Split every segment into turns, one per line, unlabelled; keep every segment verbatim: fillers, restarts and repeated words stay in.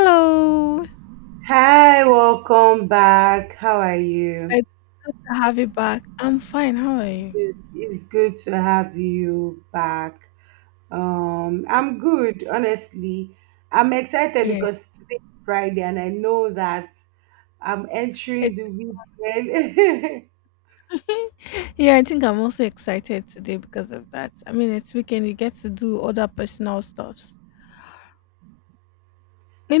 Hello.
Hi, welcome back. How are you?
It's good to have you back. I'm fine. How are you?
It- It's good to have you back. Um, I'm good, honestly. I'm excited
Yeah,
because today is Friday and I know that I'm entering
it's
the weekend.
yeah. I think I'm also excited today because of that. I mean, it's weekend. You get to do other personal stuffs. You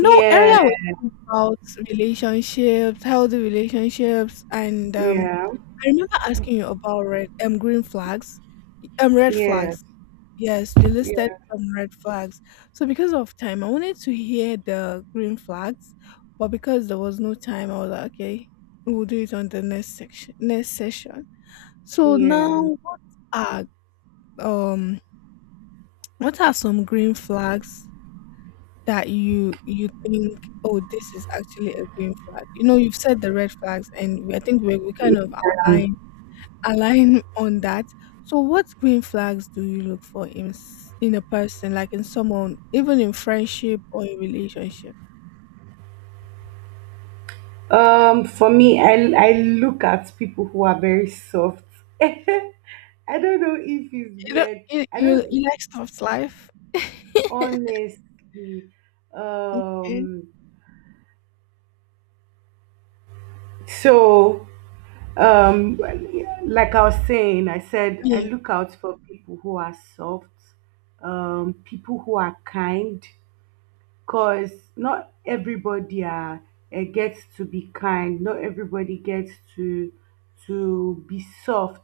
know,
Yeah,
earlier we talked about relationships, healthy relationships, and um,
yeah,
I remember asking you about red um green flags, um red
yeah,
flags. Yes, you listed
yeah,
some red flags. So because of time, I wanted to hear the green flags, but because there was no time, I was like, okay, we'll do it on the next section, next session. So
yeah.
now, what are um what are some green flags that you you think, oh, this is actually a green flag? You know, you've said the red flags, and we- I think we we kind of outlined align on that. So, what green flags do you look for in s- in a person, like in someone, even in friendship or in relationship?
Um, for me, I I look at people who are very soft. I don't know if it's
You know,
weird.
you
I don't,
you, you like soft life.
honestly.
Okay.
um so, um like I was saying, I said I
Yeah.
look out for people who are soft, um people who are kind. Cause not everybody are, eh, gets to be kind. Not everybody gets to to be soft.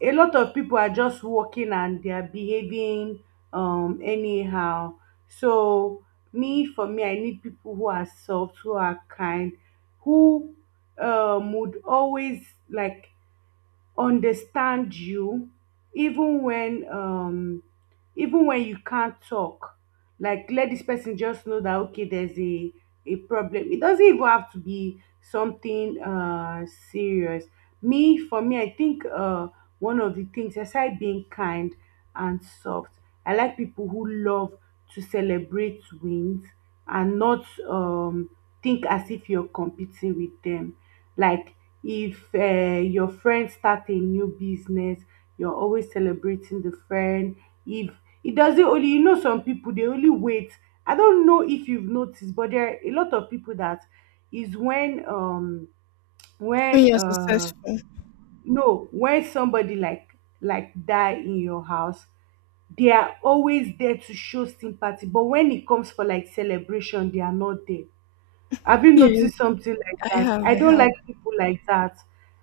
A lot of people are just walking and they are behaving um anyhow. So, me for me, I need people who are soft, who are kind, who um would always, like, understand you, even when, um even when you can't talk. Like, let this person just know that okay, there's a a problem. It doesn't even have to be something uh serious. Me for me, I think, uh one of the things, aside being kind and soft, I like people who love to celebrate wins and not um think as if you're competing with them. Like, if um your friend start a new business, you're always celebrating the friend. If it doesn't, only, you know, some people they only wait. I don't know if you've noticed, but there are a lot of people that, is when um
When
when
you're
uh
successful.
no, when somebody like like die in your house, they are always there to show sympathy, but when it comes for like celebration they are not there. Have you
Yes,
noticed something like
I
that?
have.
I
I
don't
have.
like people like that.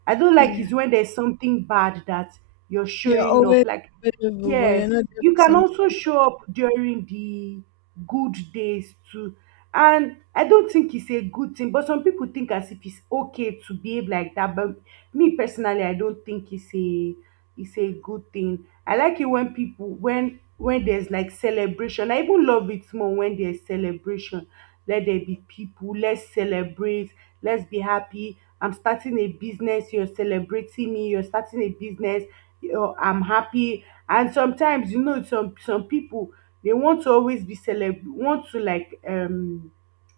I don't like
Yeah.
is when there's something bad that you're
You're
showing up.
always
Like,
available, but you're
yes,
not there
you
for
can also
something.
show up during the good days too. And I don't think it's a good thing, but some people think as if it's okay to behave like that. But me personally, I don't think it's a it's a good thing. I like it when people, when when there's like celebration. I even love it more when there's celebration. Let there be people, let's celebrate, let's be happy. I'm starting a business, you're celebrating me, you're starting a business, you're, I'm happy. And sometimes, you know, some some people they want to always be celeb, want to, like, um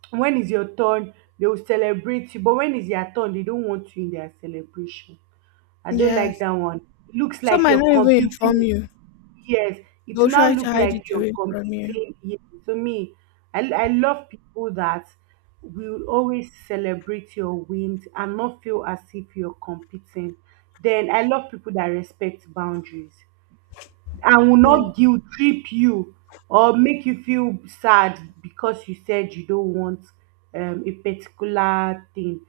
when is your turn, they will celebrate you, but when is their turn, they don't want you in their celebration. I don't like
Yes.
that one. Looks
Some
like
might
you're
not even inform
competing.
you.
Yes, it will
They'll
now
try
look
to hide it
like you're
away from you.
competing. Yes. To me, I, I love people that will always celebrate your wins and not feel as if you're competing. Then I love people that respect boundaries. I will
Yeah.
not guilt trip you or make you feel sad because you said you don't want, um, a particular thing.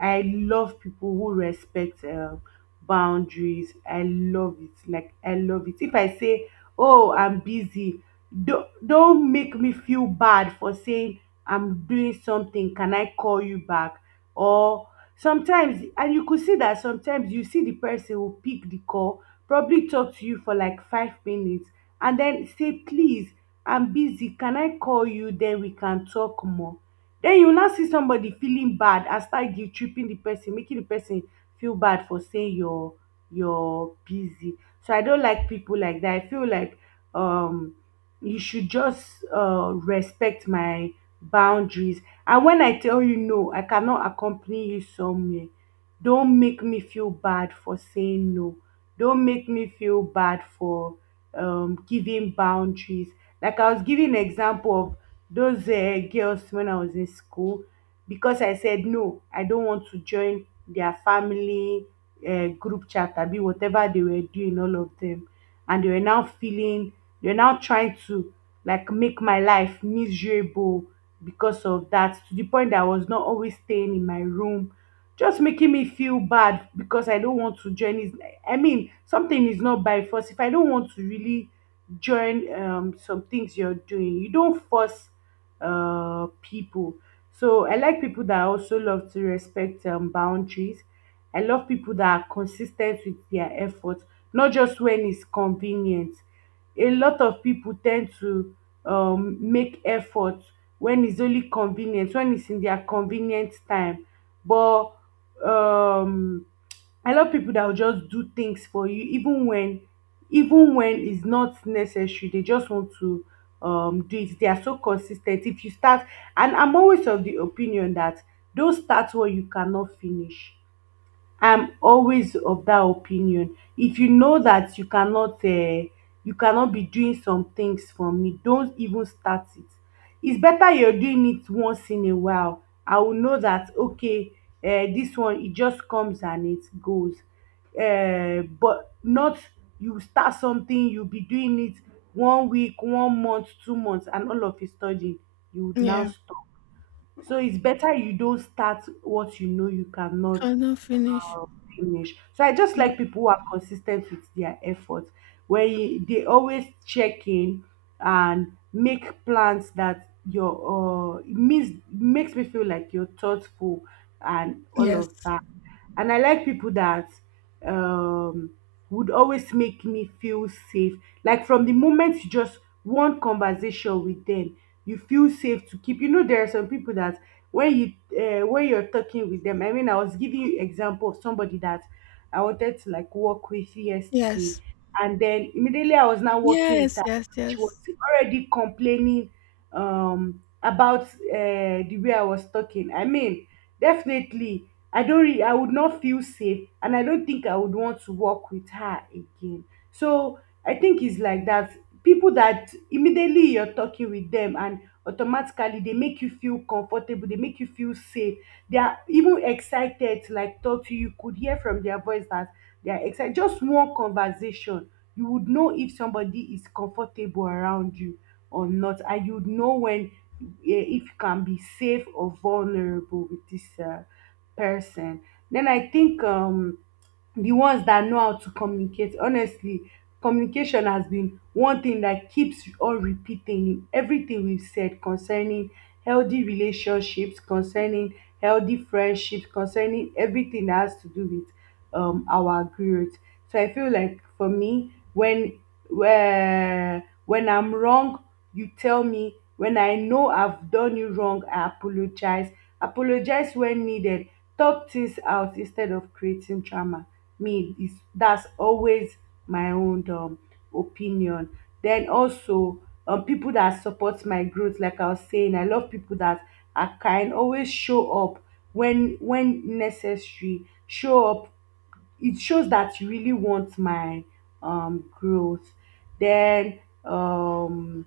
I love people who respect um boundaries. I love it. Like, I love it. If I say, "Oh, I'm busy," don't don't make me feel bad for saying I'm doing something. Can I call you back? Or sometimes, and you could see that sometimes you see the person will pick the call, probably talk to you for like five minutes, and then say, please, I'm busy, can I call you, then we can talk more. Then you now see somebody feeling bad and start guilt tripping the person, making the person feel bad for saying you're you're busy. So I don't like people like that. I feel like, um you should just uh respect my boundaries, and when I tell you no, I cannot accompany you somewhere, don't make me feel bad for saying no. Don't make me feel bad for, um, giving boundaries. Like, I was giving example of those uh, girls when I was in school, because I said no, I don't want to join their family uh, group chat, be whatever they were doing, all of them, and they were now feeling, they were now trying to, like, make my life miserable because of that. To the point that I was not always staying in my room, just making me feel bad because I don't want to join. It's, I mean, something is not by force. If I don't want to really join um, some things you're doing, you don't force uh, people. So I like people that also love to respect um, boundaries. I love people that are consistent with their efforts, not just when it's convenient. A lot of people tend to, um, make efforts when it's only convenient, when it's in their convenient time. But, um I love people that will just do things for you even when, even when it's not necessary. They just want to um do it. They are so consistent. If you start, and I'm always of the opinion that, don't start what you cannot finish. I'm always of that opinion. If you know that you cannot, uh, you cannot be doing some things for me, don't even start it. It's better you're doing it once in a while. I will know that okay, uh, this one it just comes and it goes. Uh, but not, you start something, you'll be doing it one week, one month, two months, and all of a sudden you would now
Yeah.
stop. So it's better you don't start what you know you cannot,
Cannot finish.
um, finish. So I just
Yeah.
like people who are consistent with their efforts, where you, they always check in and make plans that your, uh, it means, makes me feel like you're thoughtful and all
Yes.
of that. And I like people that, um, would always make me feel safe. Like, from the moment you just, one conversation with them, you feel safe to keep. You know, there are some people that when you, uh, when you're talking with them, I mean, I was giving you example of somebody that I wanted to, like, work with yesterday,
Yes.
and then immediately I was now working with
Yes,
her,
yes,
she was
yes.
already complaining um about, uh, the way I was talking. I mean, definitely I don't re- I would not feel safe and I don't think I would want to work with her again. So I think it's like that, people that immediately you're talking with them, and automatically they make you feel comfortable, they make you feel safe, they are even excited to, like, talk to you. You could hear from their voice that they are excited. Just one conversation, you would know if somebody is comfortable around you or not, and you would know when, eh, if you can be safe or vulnerable with this uh, person. Then I think um the ones that know how to communicate honestly. Communication has been one thing that keeps all repeating in everything we've said concerning healthy relationships, concerning healthy friendships, concerning everything that has to do with, um, our growth. So I feel like for me, when where when I'm wrong, you tell me. When I know I've done you wrong, I apologize. Apologize when needed. Talk things out instead of creating drama. Me is, that's always my own, um, opinion. Then also, um, people that support my growth. Like I was saying, I love people that are kind, always show up when when necessary. Show up. It shows that you really want my um growth. Then um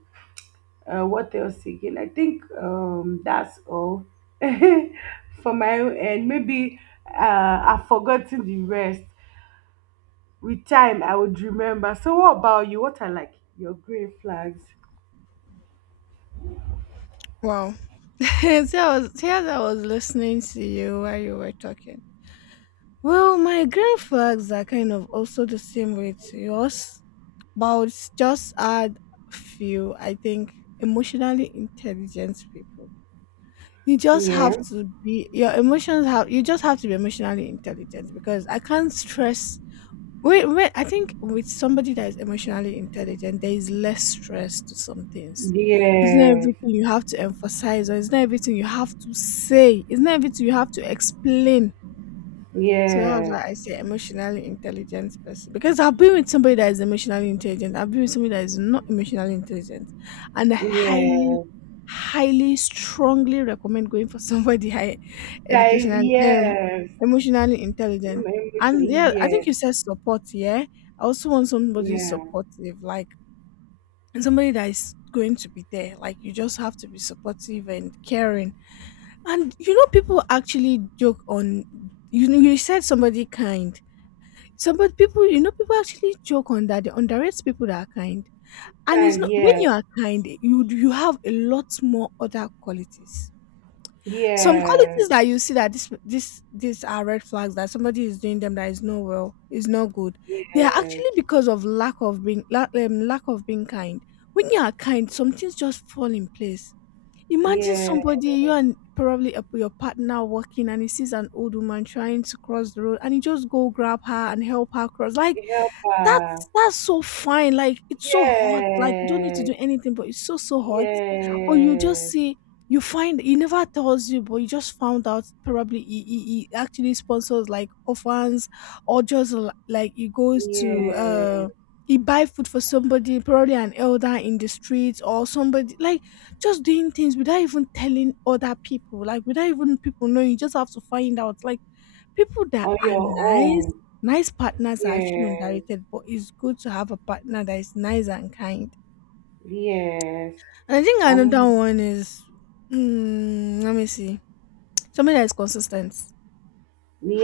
uh, what else again? I think, um that's all for my own end. Maybe uh, I've forgotten the rest. With time I would remember. So what about you? What are, like, your green flags?
Wow. See, I was see, as I was listening to you while you were talking. Well, my green flags are kind of also the same with yours, but I would just add a few. I think emotionally intelligent people. You just have
Yeah.
to be your emotions have you just have to be emotionally intelligent. Because I can't stress Wait, wait. I think with somebody that is emotionally intelligent, there is less stress to some things. It's not
Yes.
everything you have to emphasize, or it's not everything you have to say. It's not everything you have to explain. So that was
Yes.
why I say emotionally intelligent person because I've been with somebody that is emotionally intelligent. I've been with somebody that is not emotionally intelligent, and I highly,
Yes.
highly, strongly recommend going for somebody high
That is,
educational, um,
yes.
emotionally intelligent. And
Emotionally,
yeah, I think you
yes.
said support. Yeah, I also want somebody
Yeah.
supportive, like, and somebody that is going to be there. Like, you just have to be supportive and caring. And you know, people actually joke on. You know, you said somebody kind, so, but people, you know, people actually joke on that. They underrate people that are kind. And it's
Kind,
not when
yes.
you are kind, you you have a lot more other qualities. Some
Yes.
qualities that you see that this this these are red flags that somebody is doing them that is not well, is not good. They are
Yes.
actually because of lack of being lack, um, lack of being kind. When you are kind, some things just fall in place. Imagine
Yes.
somebody, you and probably a, your partner walking, and he sees an old woman trying to cross the road, and he just go grab her and help her cross. Like,
Helper.
that's that's so fine, like, it's so hot, like, you don't need to
Yes.
do anything, but it's so, so hot. Or you just
Yes.
see you find he never tells you, but you just found out probably he he he actually sponsors, like, orphans or just l like, he goes to,
Yes.
uh he buy food for somebody, probably an elder in the streets or somebody, like, just doing things without even telling other people, like, without even people knowing, you just have to find out, like, people that
On
are
your own.
nice. Nice partners are actually
Yes.
underrated, but it's good to have a partner that is nice and kind.
Yes.
And I think another
I'm.
one is, mm, let me see, somebody that is consistent.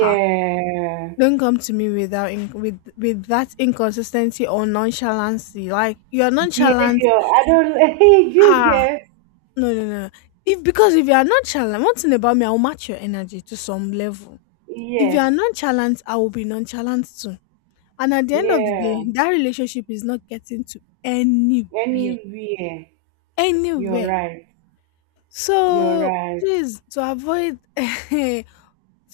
Ha! Don't come to me without in, with with that inconsistency or nonchalancy. Like, you're nonchalant.
Behavior. I don't, hey, you
Ah,
get,
no, no, no. If because if you are nonchalant, one thing about me, I will match your energy to some level. If you are
yes.
nonchalant, I will be nonchalant too. And at the end of the
Yeah.
day, that relationship is not getting to anywhere.
Anywhere. You're
Anywhere.
right. You're
So
right.
please, to avoid to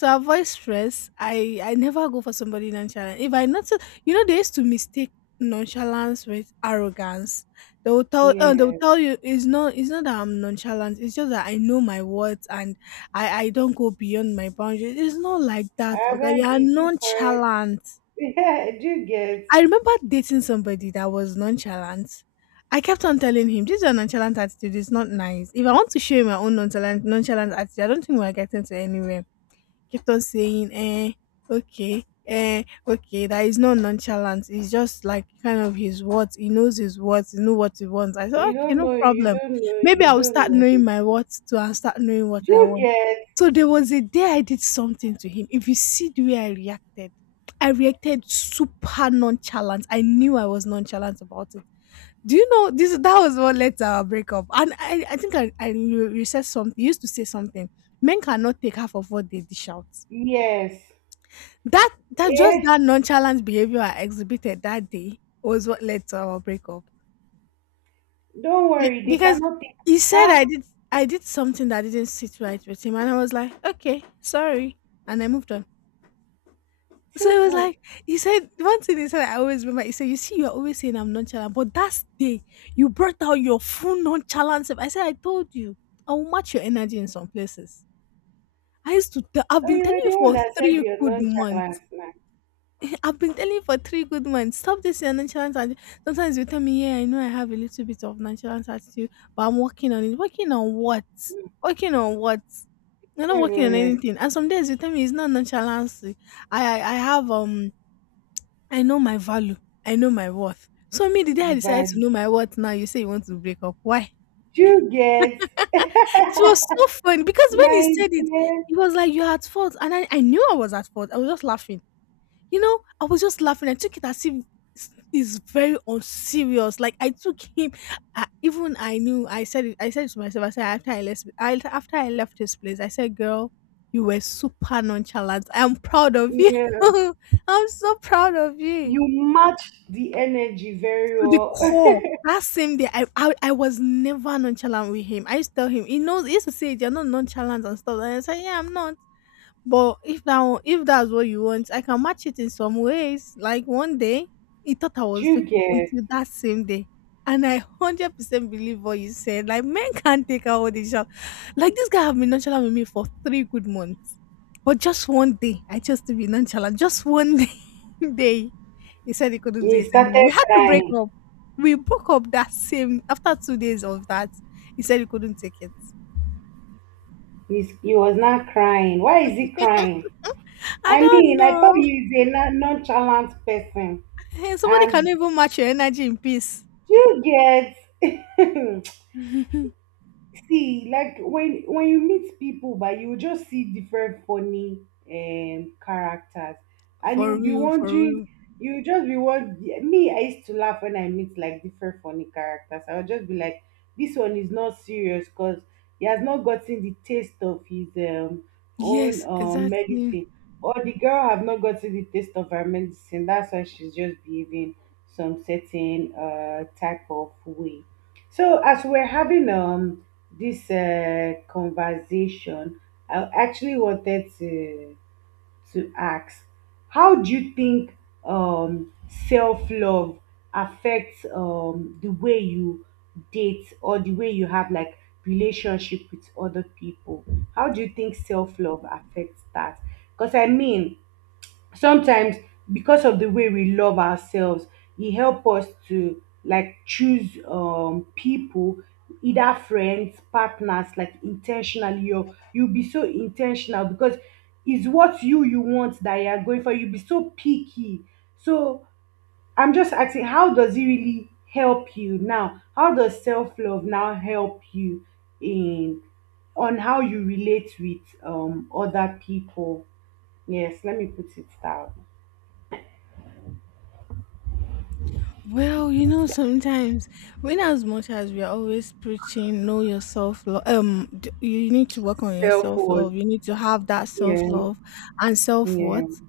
avoid stress, I I never go for somebody nonchalant. If I notice, you know, they used to mistake nonchalance with arrogance. They will tell uh, they will
Yeah.
tell you it's not it's not that I'm nonchalant. It's just that I know my words, and I I don't go beyond my boundaries. It's not like that.
I
Okay,
beg
you are
you, keep quiet.
nonchalant.
Yeah, you get.
I remember dating somebody that was nonchalant. I kept on telling him, this is your nonchalant attitude. It's not nice. If I want to show him my own nonchalant, nonchalant attitude, I don't think we're getting to anywhere. Kept on saying, eh, okay, eh, okay, that is not nonchalance. It's just like kind of his words. He knows his words. He know what he wants. I said,
You
okay,
don't
no
know, you
problem.
don't know,
Maybe
you
I will
don't
start
know.
knowing my words too, and start knowing what I
You
want.
get.
So there was a day I did something to him. If you see the way I reacted, I reacted super nonchalant. I knew I was nonchalant about it. Do you know this? That was what led to our breakup. And I, I think I, I you, you said something. You used to say something. Men cannot take half of what they dish out.
Yes.
That that just
Eh?
that nonchalant behavior I exhibited that day was what led to our breakup.
Don't
Be-
worry, they
because
cannot take
he said
half,
I did I did something that didn't sit right with him, and I was like, okay, sorry, and I moved on. So it was
simple.
like, he said one thing he said I always remember. He said, "You see, you're always saying I'm nonchalant, but that day you brought out your full nonchalant self." I said, "I told you, I will match your energy in some places." I used to. Tell, I've
But
been
you
telling
were the
you
one
for
that said
three
you're
good months.
nonchalant now.
I've been telling you for three good months. Stop this your nonchalant attitude. Sometimes you tell me, yeah, I know I have a little bit of nonchalant attitude, but I'm working on it. Working on what? Working on what? You're not working
Never
on
ready.
anything. And some days you tell me it's not nonchalancy. I, I I have um I know my value. I know my worth. So me, the day I
Which
decided to
value?
know my worth now, you say you want to break up. Why?
You get.
It was so funny because when he
My
said it,
dear,
it was like you're at fault. And I, I knew I was at fault. I was just laughing. You know, I was just laughing. I took it as if it's it's very unserious. Like, I took him, I, even I knew. I said it. I said it to myself. I said after I left, I, after I left his place, I said, "Girl, you were super nonchalant. I'm proud of you.
yeah,
I'm so proud of you
you matched the energy very
to the
well.
core." That same day, I, I I was never nonchalant with him. I used to tell him, he knows. He used to say, "You're not nonchalant and stuff." And I said, "Yeah, I'm not." But if that one- if that's what you want, I can match it in some ways. Like, one day, he thought I
Do
was
you
joking
get?
until that same day. And I hundred percent believe what you said. Like, men can't take out what they shop. Like, this guy have been nonchalant with me for three good months. But just one day, I chose to be nonchalant. Just one day, day he said he couldn't do
He
it anymore.
started
We had to break
crying.
up. We broke up that same after two days of that. He said he couldn't take it.
He's, he was not crying. Why is he crying?
I
I
don't
mean, I thought
know.
he is a non- nonchalant person.
Hey, somebody can
And
even match your energy in peace.
do you get? See, like when when you meet people, but you just see different funny um characters and you'll
For
be
real, for
wondering.
real.
You just be, what, me? I used to laugh when I meet like different funny characters, I'll just be like, this one is not serious because he has not gotten the taste of his um own
Yes,
um
exactly.
medicine, or the girl have not gotten the taste of her medicine, that's why she's just behaving some certain uh type of way. So as we're having um this uh, conversation, I actually wanted to to ask, how do you think um self love affects um the way you date or the way you have like relationship with other people? How do you think self love affects that? Because I mean, sometimes because of the way we love ourselves, it help us to like choose um people, either friends, partners, like intentionally, or you be so intentional because it's what you you want that you are going for, you be so picky. So I'm just asking, how does it really help you now, how does self-love now help you, in, on how you relate with um other people? Yes, let me put it down.
Well, you know, sometimes when as much as we are always preaching, know your self love. Um, d- you need to work on your
Self
self
worth.
love. You need to have that self
Yeah,
love and self
yeah,
worth.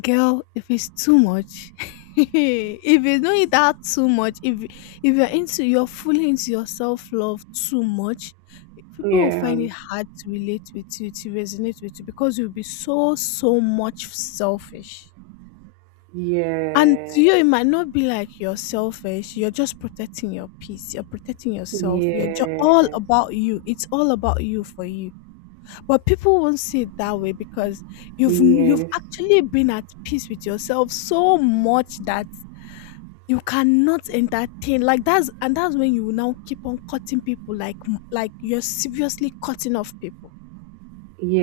Girl, if it's too much, if you don't eat that too much, if if you're into you're fully into your self love too much, people will
yeah,
find it hard to relate with you, to resonate with you because you'll be so so much selfish. And to
yes,
you, it might not be like you're selfish. You're just protecting your peace. You're protecting yourself. You're just all
yes,
about you. It's all about you for you. But people won't see it that way because you've you've
yes,
actually been at peace with yourself so much that you cannot entertain like that's and that's when you will now keep on cutting people, like like you're seriously cutting off people
yes, yeah,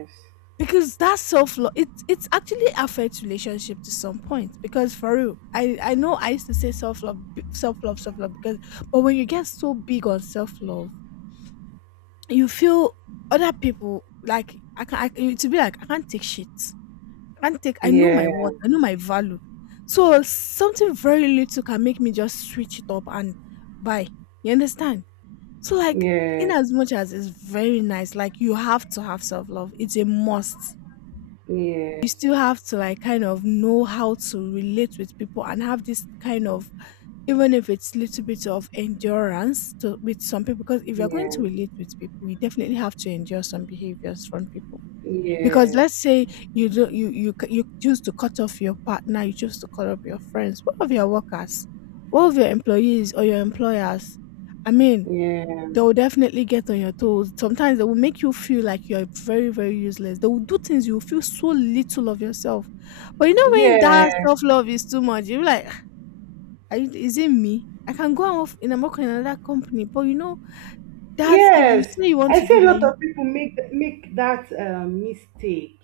yes,
because that self love, it it actually affects relationship to some point. Because for real, I I know I used to say self love, self love, self love because but when you get so big on self love, you feel other people like I can I, to be like I can't take shit, can't take I
yes,
know my worth,
yeah,
I know my value. So something very little can make me just switch it up and buy. You understand? So like in
yes,
as much as it's very nice, like you have to have self love. It's a must. You still have to like kind of know how to relate with people and have this kind of, even if it's little bit of, endurance to with some people, because if you're going to relate with people, you definitely have to endure some behaviors from people. Because let's say you do you you c- you choose to cut off your partner, you choose to cut off your friends, what of your workers? What of your employees or your employers? I mean, they will definitely get on your toes. Sometimes they will make you feel like you're very, very useless. They will do things, you will feel so little of yourself. But you know, when that
yeah, yes,
self love is too much, you're like, are you, is it me? I can go and work in a work in another company. But you know that if you
yes.
say you want
I
to do
see a
that,
lot
you,
of people make make that uh, mistake.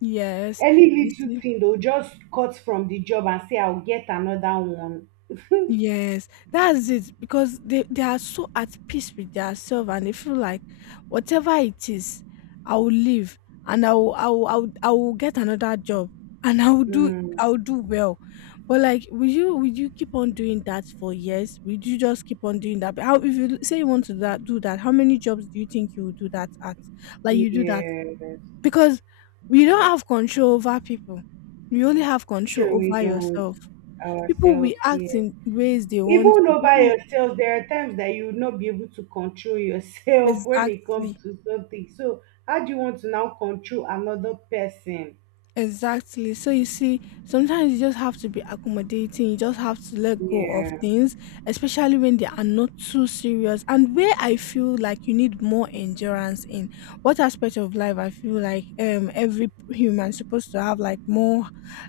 yes,
Any
you
little
see.
thing they'll just cut from the job and say, "I'll get another one."
Yes, that's it, because they, they are so at peace with themselves and they feel like whatever it is, I will leave and I will, I will, I will, I will get another job and I will do
Mm,
I will do well. But like, will you will you keep on doing that for years? Will you just keep on doing that? But how, if you say you want to do that, do that, how many jobs do you think you will do that at? Like, you do that
yes.
because we don't have control over people. We only have control
Sure, we
over
don't
yourself. People will
ourselves
act
yet.
in ways they want
Even
to,
though by
people
yourself, there are times that you will not be able to control yourself when it comes
exactly.
to something. So, how do you want to now control another person?
Exactly, so you see, sometimes you just have to be accommodating, you just have to let go of
Yeah,
things, especially when they are not too serious. And where I feel like you need more endurance in what aspect of life, I feel like um every human supposed to have like more,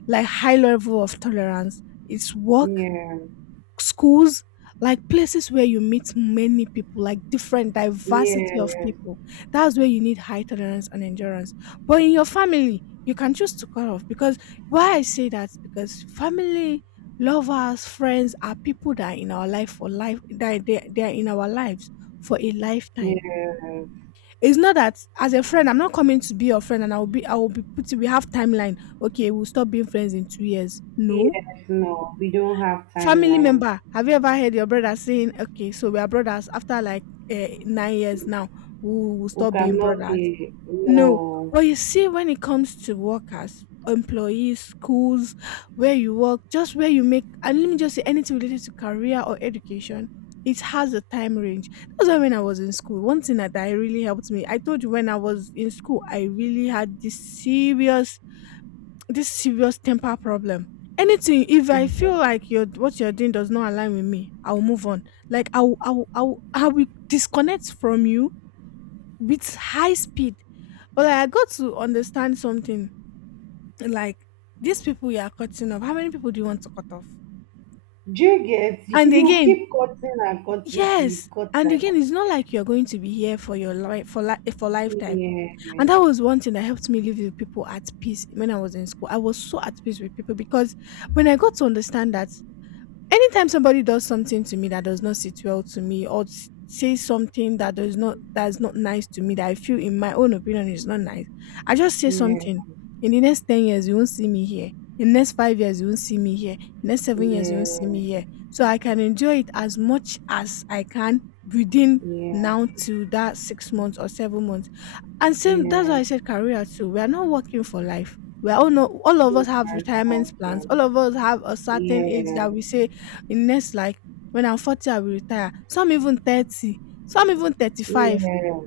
like high level of tolerance, it's work,
yeah,
schools, like places where you meet many people, like different diversity of
yeah,
people. That's where you need high tolerance and endurance. But in your family, you can choose to cut off, because why I say that, because family, lovers, friends are people that are in our life for life, that they, they are in our lives for a lifetime.
yeah,
It's not that as a friend, I'm not coming to be your friend and I will be I will be putting, we have timeline. Okay, we'll stop being friends in two years. No.
yes, no, we don't have
Family
timeline.
member, have you ever heard your brother saying, okay, so we are brothers after like uh, nine years now, we will
We
stop being
cannot
brothers?
be,
No.
no.
But you see, when it comes to workers, employees, schools, where you work, just where you make, and let me just say anything related to career or education, it has a time range. That's why when I was in school, one thing that, that really helped me, I told you when I was in school, I really had this serious, this serious temper problem. Anything, if I
Do
feel like you're what you're doing does not align with me, I'll move on. Like, I'll I'll I'll I will disconnect from you with high speed. But like, I got to understand something. Like, these people you are cutting off, how many people do you want to cut off?
you get?
And
You
again,
keep cutting and cutting till you
yes.
cut
And again,
tired.
it's not like you're going to be here for your life for life for lifetime. And
Yeah,
that was one thing that helped me live with people at peace when I was in school. I was so at peace with people, because when I got to understand that anytime somebody does something to me that does not sit well to me, or s- say something that does not that's not nice to me, that I feel in my own opinion is not nice, I just say
yeah,
something. In the next ten years, you won't see me here. In the next five years, you won't see me here. Next seven years, you won't see
yeah,
me here. So I can enjoy it as much as I can within
yeah.
now to that six months or seven months. And same, that's
Yeah,
why I said career too. We are not working for life. We are all, no all of
I
us have retirement
yeah,
plans. All of us have a certain age that we say, in next like, when I'm forty, I will retire. Some even thirty, some even thirty-five,
yeah,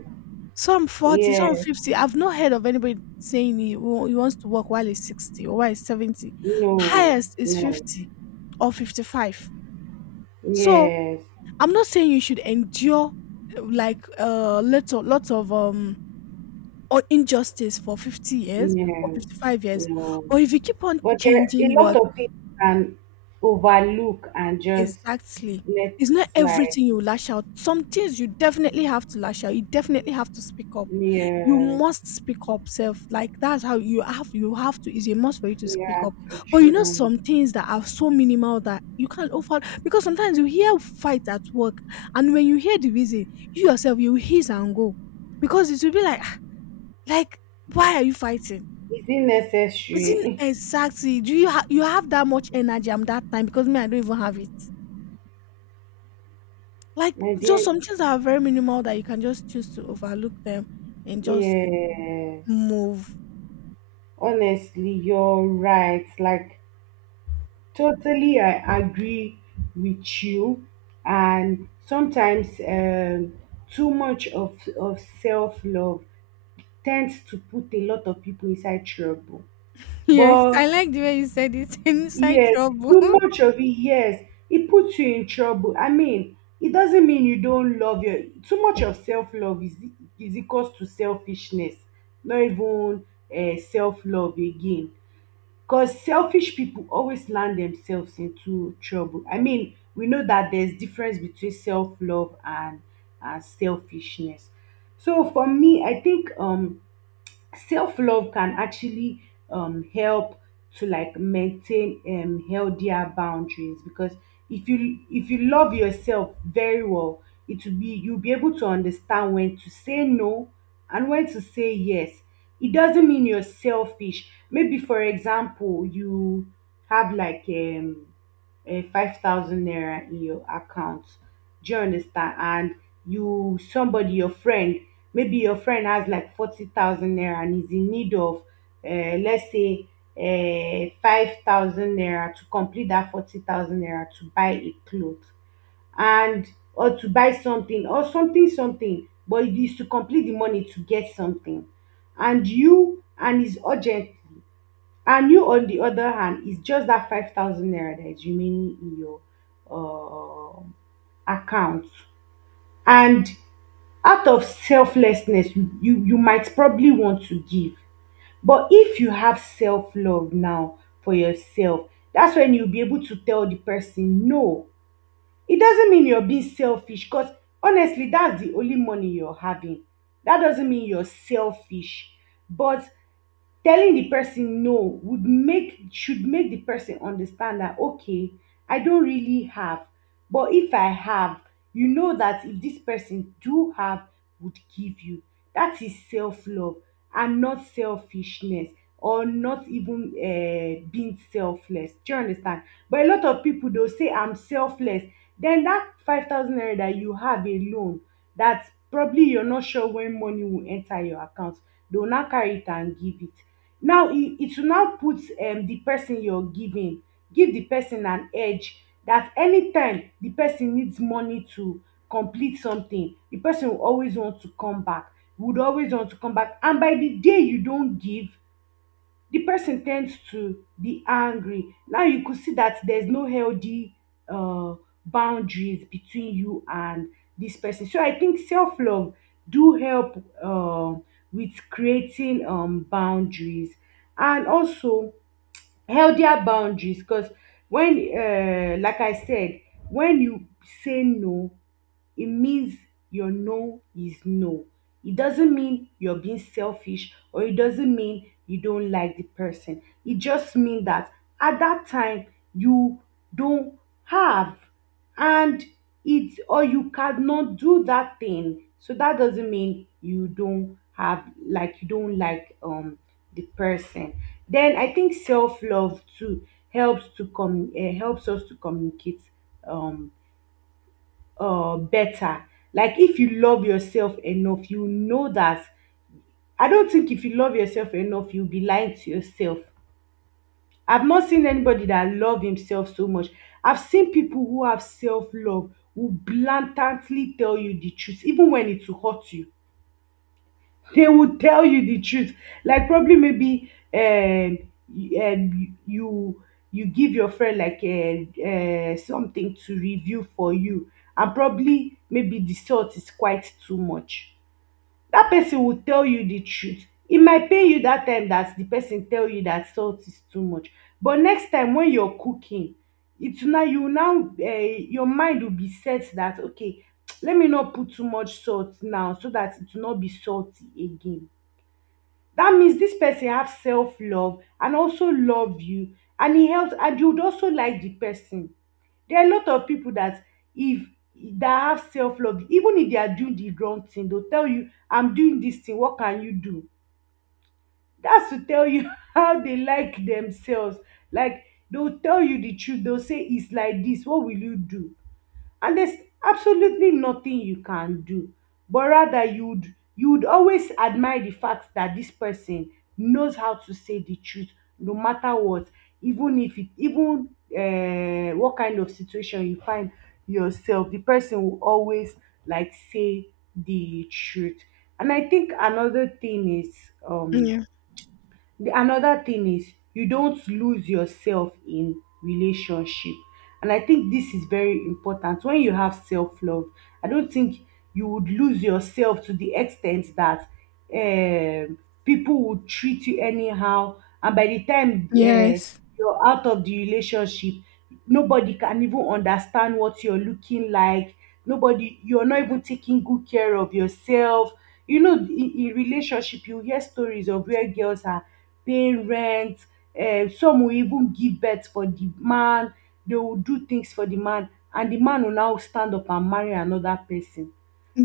some forty,
yeah,
some
yes,
fifty. I've not heard of anybody saying he, wa- he wants to work while he's sixty or while he's seventy.
no,
Highest is
no,
fifty or fifty-five. So
yes,
I'm not saying you should endure uh, like uh little lots of um or injustice for fifty years or
yeah,
fifty-five years.
no.
But if you keep on
But there are a
changing,
lot
what
of things can overlook and just
exactly,
let
it's
it
not
slide.
everything you lash out. Some things you definitely have to lash out. You definitely have to speak up. You
Yes,
must speak up, self. Like that's how you, have you have to. It's a must for you to speak
yeah,
up.
so
But you know,
true.
some things that are so minimal that you can't offer, because sometimes you hear fights at work, and when you hear the reason, you yourself you hiss and go, because it will be like "Ah, like why are you fighting?
Is it
Isn't
necessary?
exactly. Do you ha- you have that much energy and that time? Because me, I don't even have it. Like,
My
just
dear,
some things that are very minimal that you can just choose to overlook them and just
yes.
move."
Honestly, you're right. Like, totally, I agree with you. And sometimes um, too much of, of self love tends to put a lot of people inside trouble.
Yes,
But
I like the way you said it. Inside
yes,
trouble.
too much of it, yes, it puts you in trouble. I mean, it doesn't mean you don't love your. Too much of self love is, is equals to selfishness, not even uh, self love again. Because selfish people always land themselves into trouble. I mean, we know that there's difference between self love and and selfishness. So for me, I think um self love can actually um, help to like maintain um, healthier boundaries because if you if you love yourself very well, it will be, you'll be able to understand when to say no and when to say yes. It doesn't mean you're selfish. Maybe for example you have like um uh, five thousand naira in your account, do you understand? And you, somebody your friend, maybe your friend has like forty thousand naira and is in need of uh, let's say uh, five thousand naira to complete that forty thousand naira to buy a cloth, and, or to buy something, or something something, but it is to complete the money to get something, and you, and it's urgent. And you, on the other hand, it's just that five thousand naira that is remaining in your um account. And out of selflessness, you, you, you might probably want to give. But if you have self love now for yourself, that's when you'll be able to tell the person no. It doesn't mean you're being selfish because honestly, that's the only money you're having. That doesn't mean you're selfish. But telling the person no would make, should make the person understand that okay, I don't really have, but if I have, you know that if this person do have, would give you. That is self-love and not selfishness, or not even uh, being selfless, do you understand? But a lot of people dey say I'm selfless, then that five thousand naira that you have alone, that probably you're not sure when money will enter your account, they will now carry it and give it. Now, e it will now put um the person you're giving, give the person an edge that anytime the person needs money to complete something, the person will always want to come back, would always want to come back, and by the day you don give, the person tends to be angry. Now you could see that there's no healthy uh, boundaries between you and this person. So I think self-love do help uh, with creating um, boundaries and also healthier boundaries because when uh, like I said, when you say no, it means your no is no. It doesn't mean you're being selfish, or it doesn't mean you don't like the person. It just means that at that time you don't have, and it's, or you cannot do that thing. So that doesn't mean you don't have, like you don't like um the person. Then I think self love too helps to com uh, helps us to communicate um uh, better. Like if you love yourself enough, you know that, I don't think if you love yourself enough you'll be lying to yourself. I've not seen anybody that love himself so much. I've seen people who have self-love who blatantly tell you the truth, even when it will hurt you they will tell you the truth. Like probably maybe um, y- um you you give your friend like uh, uh, something to review for you, and probably maybe the salt is quite too much. That person will tell you the truth, it might pain you that time that the person tell you that salt is too much. But next time when you're cooking, it's now, you now, uh, your mind will be set that okay, let me not put too much salt now so that it will not be salty again. That means this person have self love and also love you, and he helps, and you would also like the person. There are a lot of people that, if, that have self love, even if they are doing the wrong thing, they'll tell you, I'm doing this thing, what can you do? That's to tell you how they like themselves. Like they'll tell you the truth, they'll say it's like this, what will you do? And there's absolutely nothing you can do, but rather you'd you'd always admire the fact that this person knows how to say the truth, no matter what. Even if it, even, uh, what kind of situation you find yourself, the person will always, like, say the truth. And I think another thing is um
Yeah.
The another thing is you don't lose yourself in relationship. And I think this is very important. When you have self-love, I don't think you would lose yourself to the extent that um, people would treat you anyhow. And by the time uh,
Yes.
you're out of the relationship, nobody can even understand what you're looking like. Nobody, you're not even taking good care of yourself. You know, in, in relationship, you hear stories of where girls are paying rent. Uh, some will even give birth for the man, they will do things for the man and the man will now stand up and marry another person.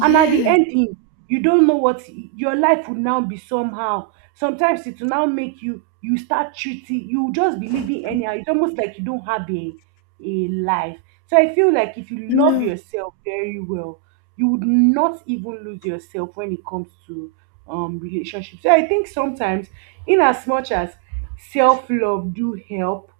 And at the end, ending, you don't know what your life would now be somehow. Sometimes it will now make you you start treating, you will just be living anyhow. It's almost like you don't have a a life. So I feel like if you love
Yeah.
yourself very well, you would not even lose yourself when it comes to um relationships. So I think sometimes, in as much as self-love do help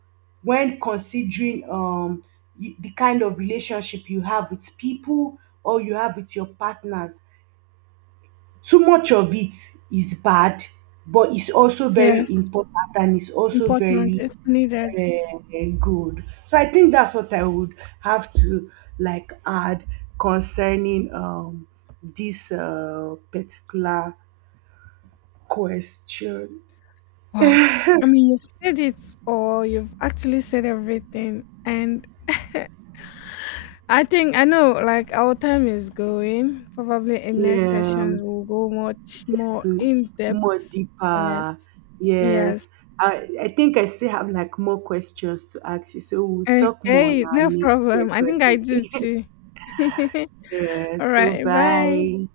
when considering um y- the kind of relationship you have with people, or you have with your partners, too much of it is bad, but it's also
Yes.
very important, and it's also
Important.
very
It's needed.
uh, good. So I think that's what I would have to like add concerning um this uh, particular question.
Wow. I mean, you've said it all. You've actually said everything, and I think I know like our time is going. Probably in next
Yeah,
session we'll go much
it's
more in
more
depth on it.
deeper. Yes.
Yes.
I, I think I still have like more questions to ask you, so we'll talk more on
Okay,
our
no
next
problem. I think I
recording.
do too.
Yeah,
All
so
right, bye.
bye.